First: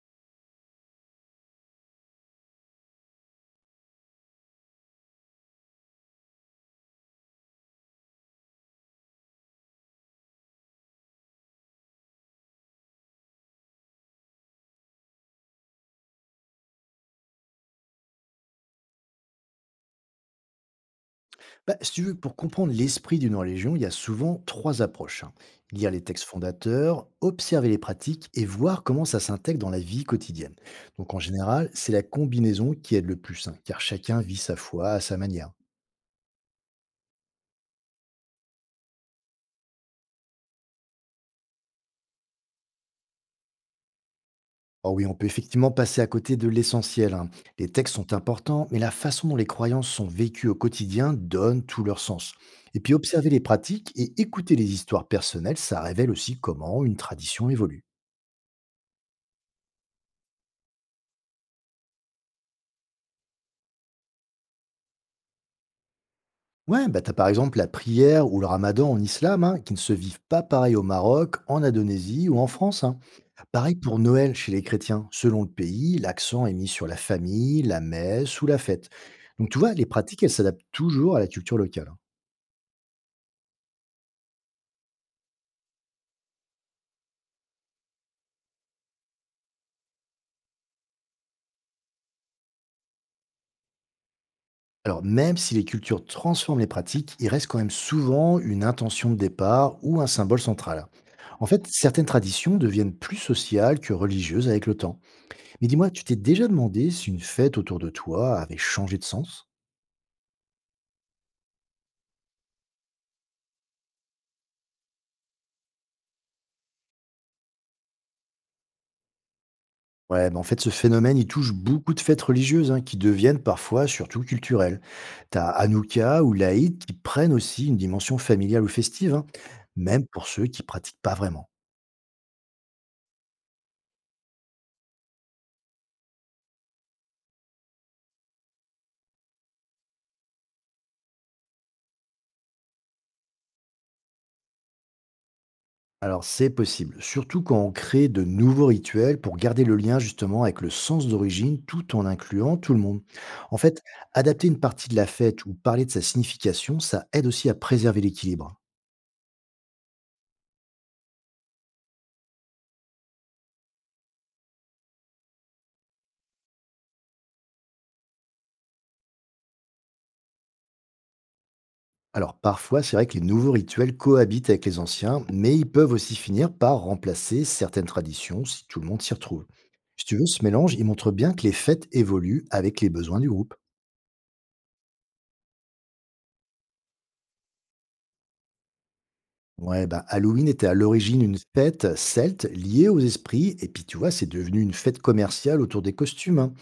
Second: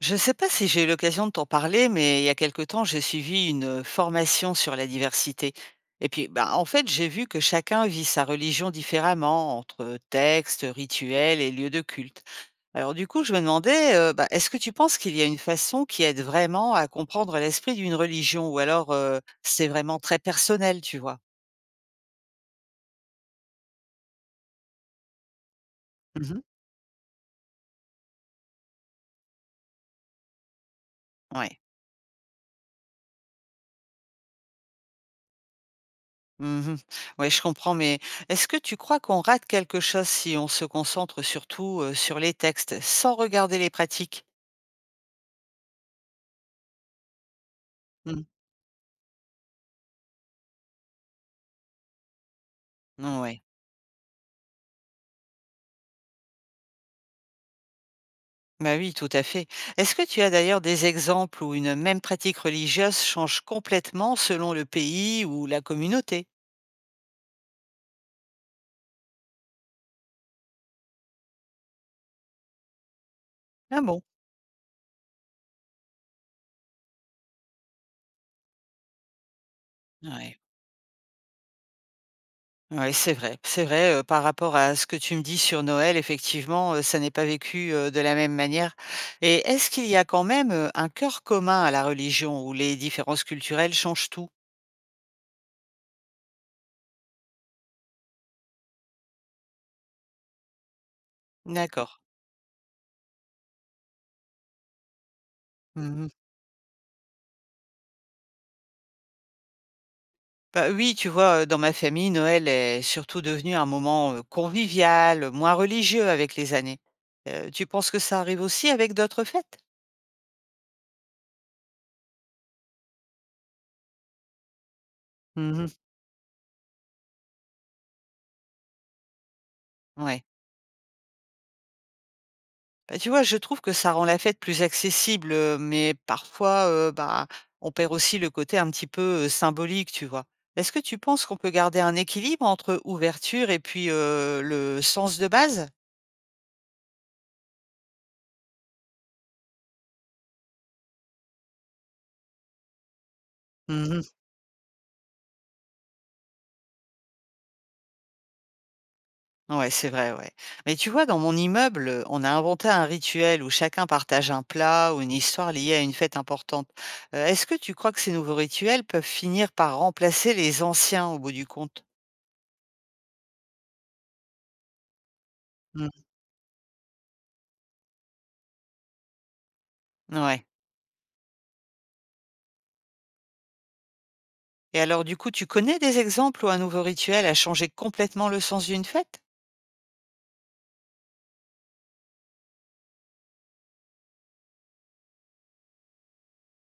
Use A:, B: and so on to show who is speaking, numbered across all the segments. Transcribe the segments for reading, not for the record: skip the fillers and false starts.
A: Je ne sais pas si j'ai eu l'occasion de t'en parler, mais il y a quelque temps, j'ai suivi une formation sur la diversité. Et puis, bah, en fait, j'ai vu que chacun vit sa religion différemment, entre textes, rituels et lieux de culte. Alors du coup, je me demandais, bah, est-ce que tu penses qu'il y a une façon qui aide vraiment à comprendre l'esprit d'une religion, ou alors c'est vraiment très personnel, tu vois?
B: Bah, si tu veux, pour comprendre l'esprit d'une religion, il y a souvent 3 approches, hein. Lire les textes fondateurs, observer les pratiques et voir comment ça s'intègre dans la vie quotidienne. Donc en
A: Oui.
B: général, c'est la combinaison qui aide le plus, hein, car chacun vit sa foi à sa manière.
A: Mmh mh. Ouais, je comprends, mais est-ce que tu crois qu'on rate quelque chose si on se concentre surtout, sur les textes, sans regarder les pratiques?
B: Oh oui, on peut effectivement passer à côté de l'essentiel, hein. Les textes sont
A: Mm.
B: importants, mais la façon dont les croyances sont vécues au quotidien donne tout leur sens. Et puis
A: Non,
B: observer les
A: ouais.
B: pratiques et écouter les histoires personnelles, ça révèle aussi comment une tradition évolue.
A: Bah oui, tout à fait. Est-ce que tu as d'ailleurs des exemples où une même pratique religieuse change complètement selon le pays ou la communauté?
B: Ouais, bah, t'as par exemple la prière ou le ramadan en islam, hein, qui ne se vivent pas pareil au Maroc, en Indonésie ou en France, hein. Pareil
A: Ah
B: pour
A: bon?
B: Noël chez les chrétiens. Selon le pays, l'accent est mis sur la famille, la messe ou la fête. Donc tu vois, les pratiques, elles
A: Ouais.
B: s'adaptent toujours à la culture locale, hein.
A: Ouais, c'est vrai. C'est vrai, par rapport à ce que tu me dis sur Noël, effectivement, ça n'est pas vécu, de la même manière. Et est-ce qu'il y a quand même, un cœur commun à la religion où les différences culturelles changent tout?
B: Alors même si les cultures transforment les pratiques, il reste quand même souvent une intention de départ ou un symbole central, hein. En fait,
A: D'accord.
B: certaines traditions deviennent plus sociales que religieuses avec le temps. Mais dis-moi, tu
A: Mmh.
B: t'es déjà demandé si une fête autour de toi avait changé de sens?
A: Bah, oui, tu vois, dans ma famille, Noël est surtout devenu un moment, convivial, moins religieux avec les années. Tu penses que ça arrive aussi avec d'autres fêtes?
B: Ouais, bah, en fait, ce phénomène, il touche beaucoup de fêtes religieuses, hein, qui deviennent parfois surtout culturelles. T'as
A: Mmh.
B: Hanouka ou l'Aïd qui prennent aussi une dimension familiale ou festive, hein, même
A: Ouais.
B: pour ceux qui pratiquent pas vraiment.
A: Bah, tu vois, je trouve que ça rend la fête plus accessible, mais parfois, bah, on perd aussi le côté un petit peu, symbolique, tu vois? Est-ce que tu penses qu'on peut garder un équilibre entre ouverture et puis, le sens de base?
B: Alors, c'est possible, surtout quand on crée de nouveaux rituels pour garder le lien justement avec le sens d'origine tout en incluant tout le monde. En fait,
A: Mmh.
B: adapter une partie de la fête ou parler de sa signification, ça aide aussi à préserver l'équilibre.
A: Ouais, c'est vrai, ouais. Mais tu vois, dans mon immeuble, on a inventé un rituel où chacun partage un plat ou une histoire liée à une fête importante. Est-ce que tu crois que ces nouveaux rituels peuvent finir par remplacer les anciens au bout du compte?
B: Alors parfois, c'est vrai que les nouveaux rituels cohabitent avec les anciens, mais ils
A: Mm.
B: peuvent aussi finir par remplacer certaines traditions si tout le monde s'y retrouve. Si tu veux, ce
A: Ouais.
B: mélange, il montre bien que les fêtes évoluent avec les besoins du groupe.
A: Et alors, du coup, tu connais des exemples où un nouveau rituel a changé complètement le sens d'une fête?
B: Ouais, bah Halloween était à l'origine une fête celte liée aux esprits, et puis tu vois, c'est devenu une fête commerciale autour des costumes, hein.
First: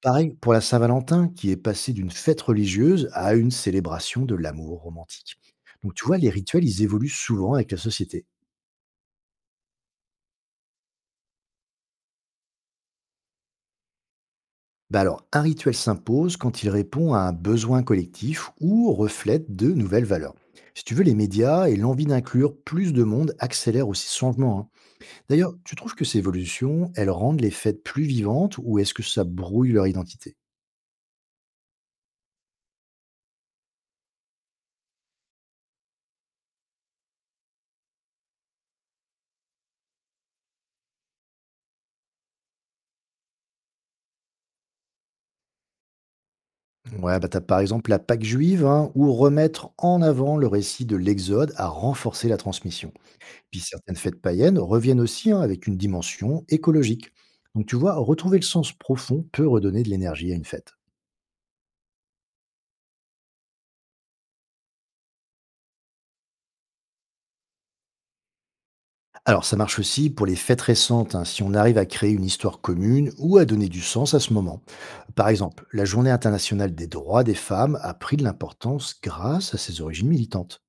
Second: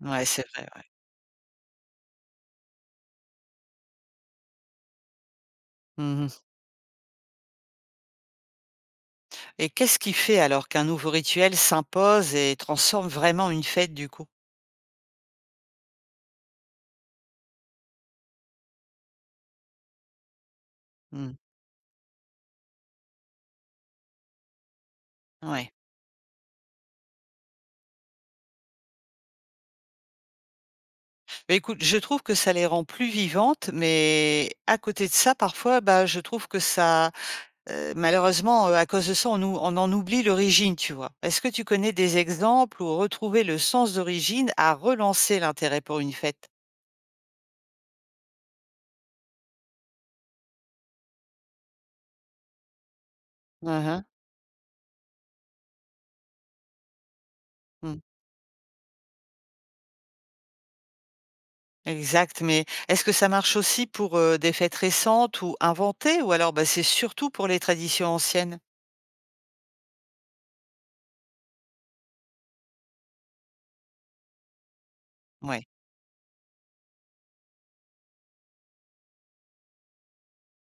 A: Ouais,
B: Pareil
A: c'est
B: pour la
A: vrai, ouais.
B: Saint-Valentin, qui est passée d'une fête religieuse à une célébration de l'amour romantique. Donc tu vois, les
A: Mhm.
B: rituels, ils évoluent souvent avec la société.
A: Et qu'est-ce qui fait alors qu'un nouveau rituel s'impose et transforme vraiment une fête, du coup?
B: Bah alors, un rituel s'impose quand il répond à un besoin collectif ou reflète de nouvelles valeurs. Si tu veux, les
A: Mm.
B: médias et l'envie d'inclure plus de monde accélèrent aussi ce changement, hein. D'ailleurs,
A: Ouais.
B: tu trouves que ces évolutions, elles rendent les fêtes plus vivantes ou est-ce que ça brouille leur identité?
A: Beh, écoute, je trouve que ça les rend plus vivantes, mais à côté de ça, parfois, bah, je trouve que ça, malheureusement, à cause de ça, on ou on en oublie l'origine, tu vois? Est-ce que tu connais des exemples où retrouver le sens d'origine a relancé l'intérêt pour une fête?
B: Ouais, bah t'as par exemple la Pâque juive, hein, où remettre en avant le récit de l'Exode a renforcé la transmission. Puis
A: Mmh
B: certaines
A: mh.
B: fêtes païennes reviennent aussi, hein, avec une dimension écologique. Donc tu vois,
A: Mmh,
B: retrouver le sens profond peut redonner de l'énergie à une fête.
A: exact, mais est-ce que ça marche aussi pour, des fêtes récentes ou inventées ou alors, bah, c'est surtout pour les traditions anciennes?
B: Alors, ça marche aussi pour les fêtes récentes, hein, si on arrive à créer une histoire commune ou à donner du sens à ce moment. Par exemple,
A: Ouais,
B: la Journée internationale des droits des femmes a pris de l'importance grâce à ses origines militantes.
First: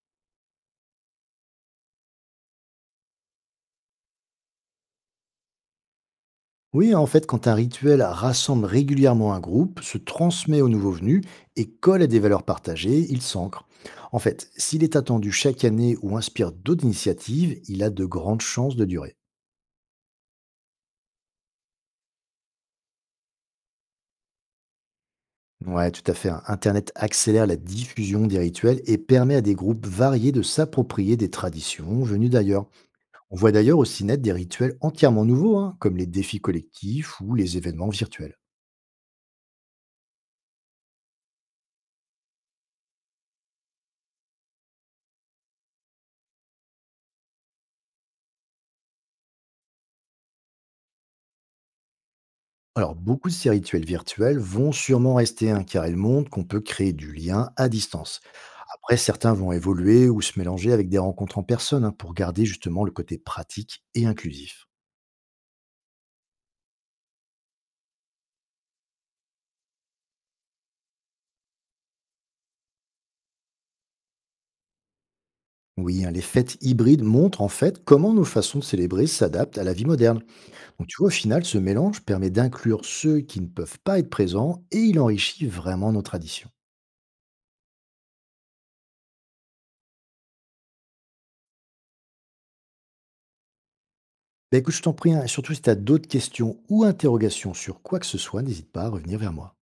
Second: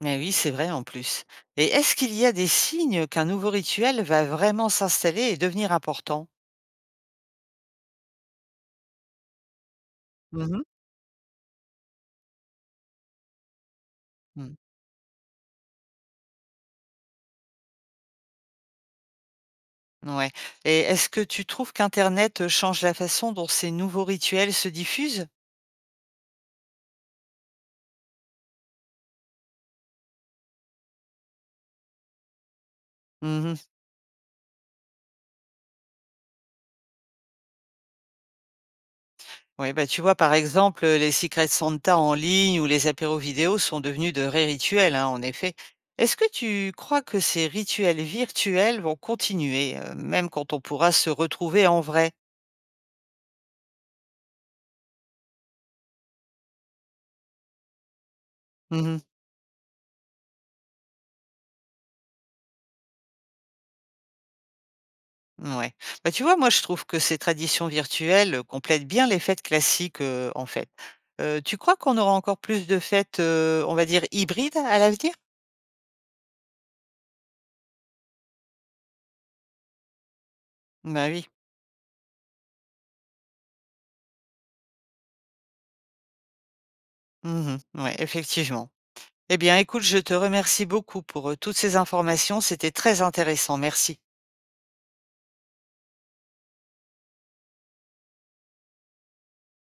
A: mais oui, c'est vrai en plus. Et est-ce qu'il y a des signes qu'un nouveau rituel va vraiment s'installer et devenir important?
B: Oui, en fait, quand un rituel rassemble régulièrement un groupe, se
A: Mmh
B: transmet
A: mh.
B: aux nouveaux venus et colle à des valeurs partagées, il s'ancre. En fait,
A: Mmh.
B: s'il est attendu chaque année ou inspire d'autres initiatives, il a de grandes chances de durer.
A: Ouais, et est-ce que tu trouves qu'internet change la façon dont ces nouveaux rituels se diffusent?
B: Ouais, tout à fait, hein. Internet accélère la diffusion des rituels et permet à des groupes variés de s'approprier des traditions venues d'ailleurs. On
A: Mmh
B: voit
A: mh.
B: d'ailleurs aussi naître des rituels entièrement nouveaux, hein, comme les défis collectifs ou les événements virtuels.
A: Ouais, bah, tu vois, par exemple, les secrets de Santa en ligne ou les apéros vidéo sont devenus de vrais rituels, hein, en effet. Est-ce que tu crois que ces rituels virtuels vont continuer, même quand on pourra se retrouver en vrai?
B: Alors, beaucoup de ces rituels virtuels vont sûrement rester, hein, car ils montrent qu'on peut créer du lien à distance. Après,
A: Mmh.
B: certains vont évoluer ou se mélanger avec des rencontres en personne, hein, pour garder justement le côté pratique et inclusif.
A: Ouais, bah, tu vois, moi, je trouve que ces traditions virtuelles complètent bien les fêtes classiques, en fait. Tu crois qu'on aura encore plus de fêtes, on va dire hybrides à l'avenir?
B: Oui, hein, les fêtes hybrides montrent en fait comment nos façons de célébrer s'adaptent à la vie moderne. Donc tu vois,
A: Bah,
B: au
A: oui.
B: final, ce mélange permet d'inclure ceux qui ne peuvent pas être présents et il enrichit vraiment nos traditions.
A: Mmh. Ouais, effectivement. Eh bien, écoute, je te remercie beaucoup pour, toutes ces informations. C'était très intéressant. Merci.
B: Bah écoute, je t'en prie, hein, et surtout si tu as d'autres questions ou interrogations sur quoi que ce soit, n'hésite pas à revenir vers moi.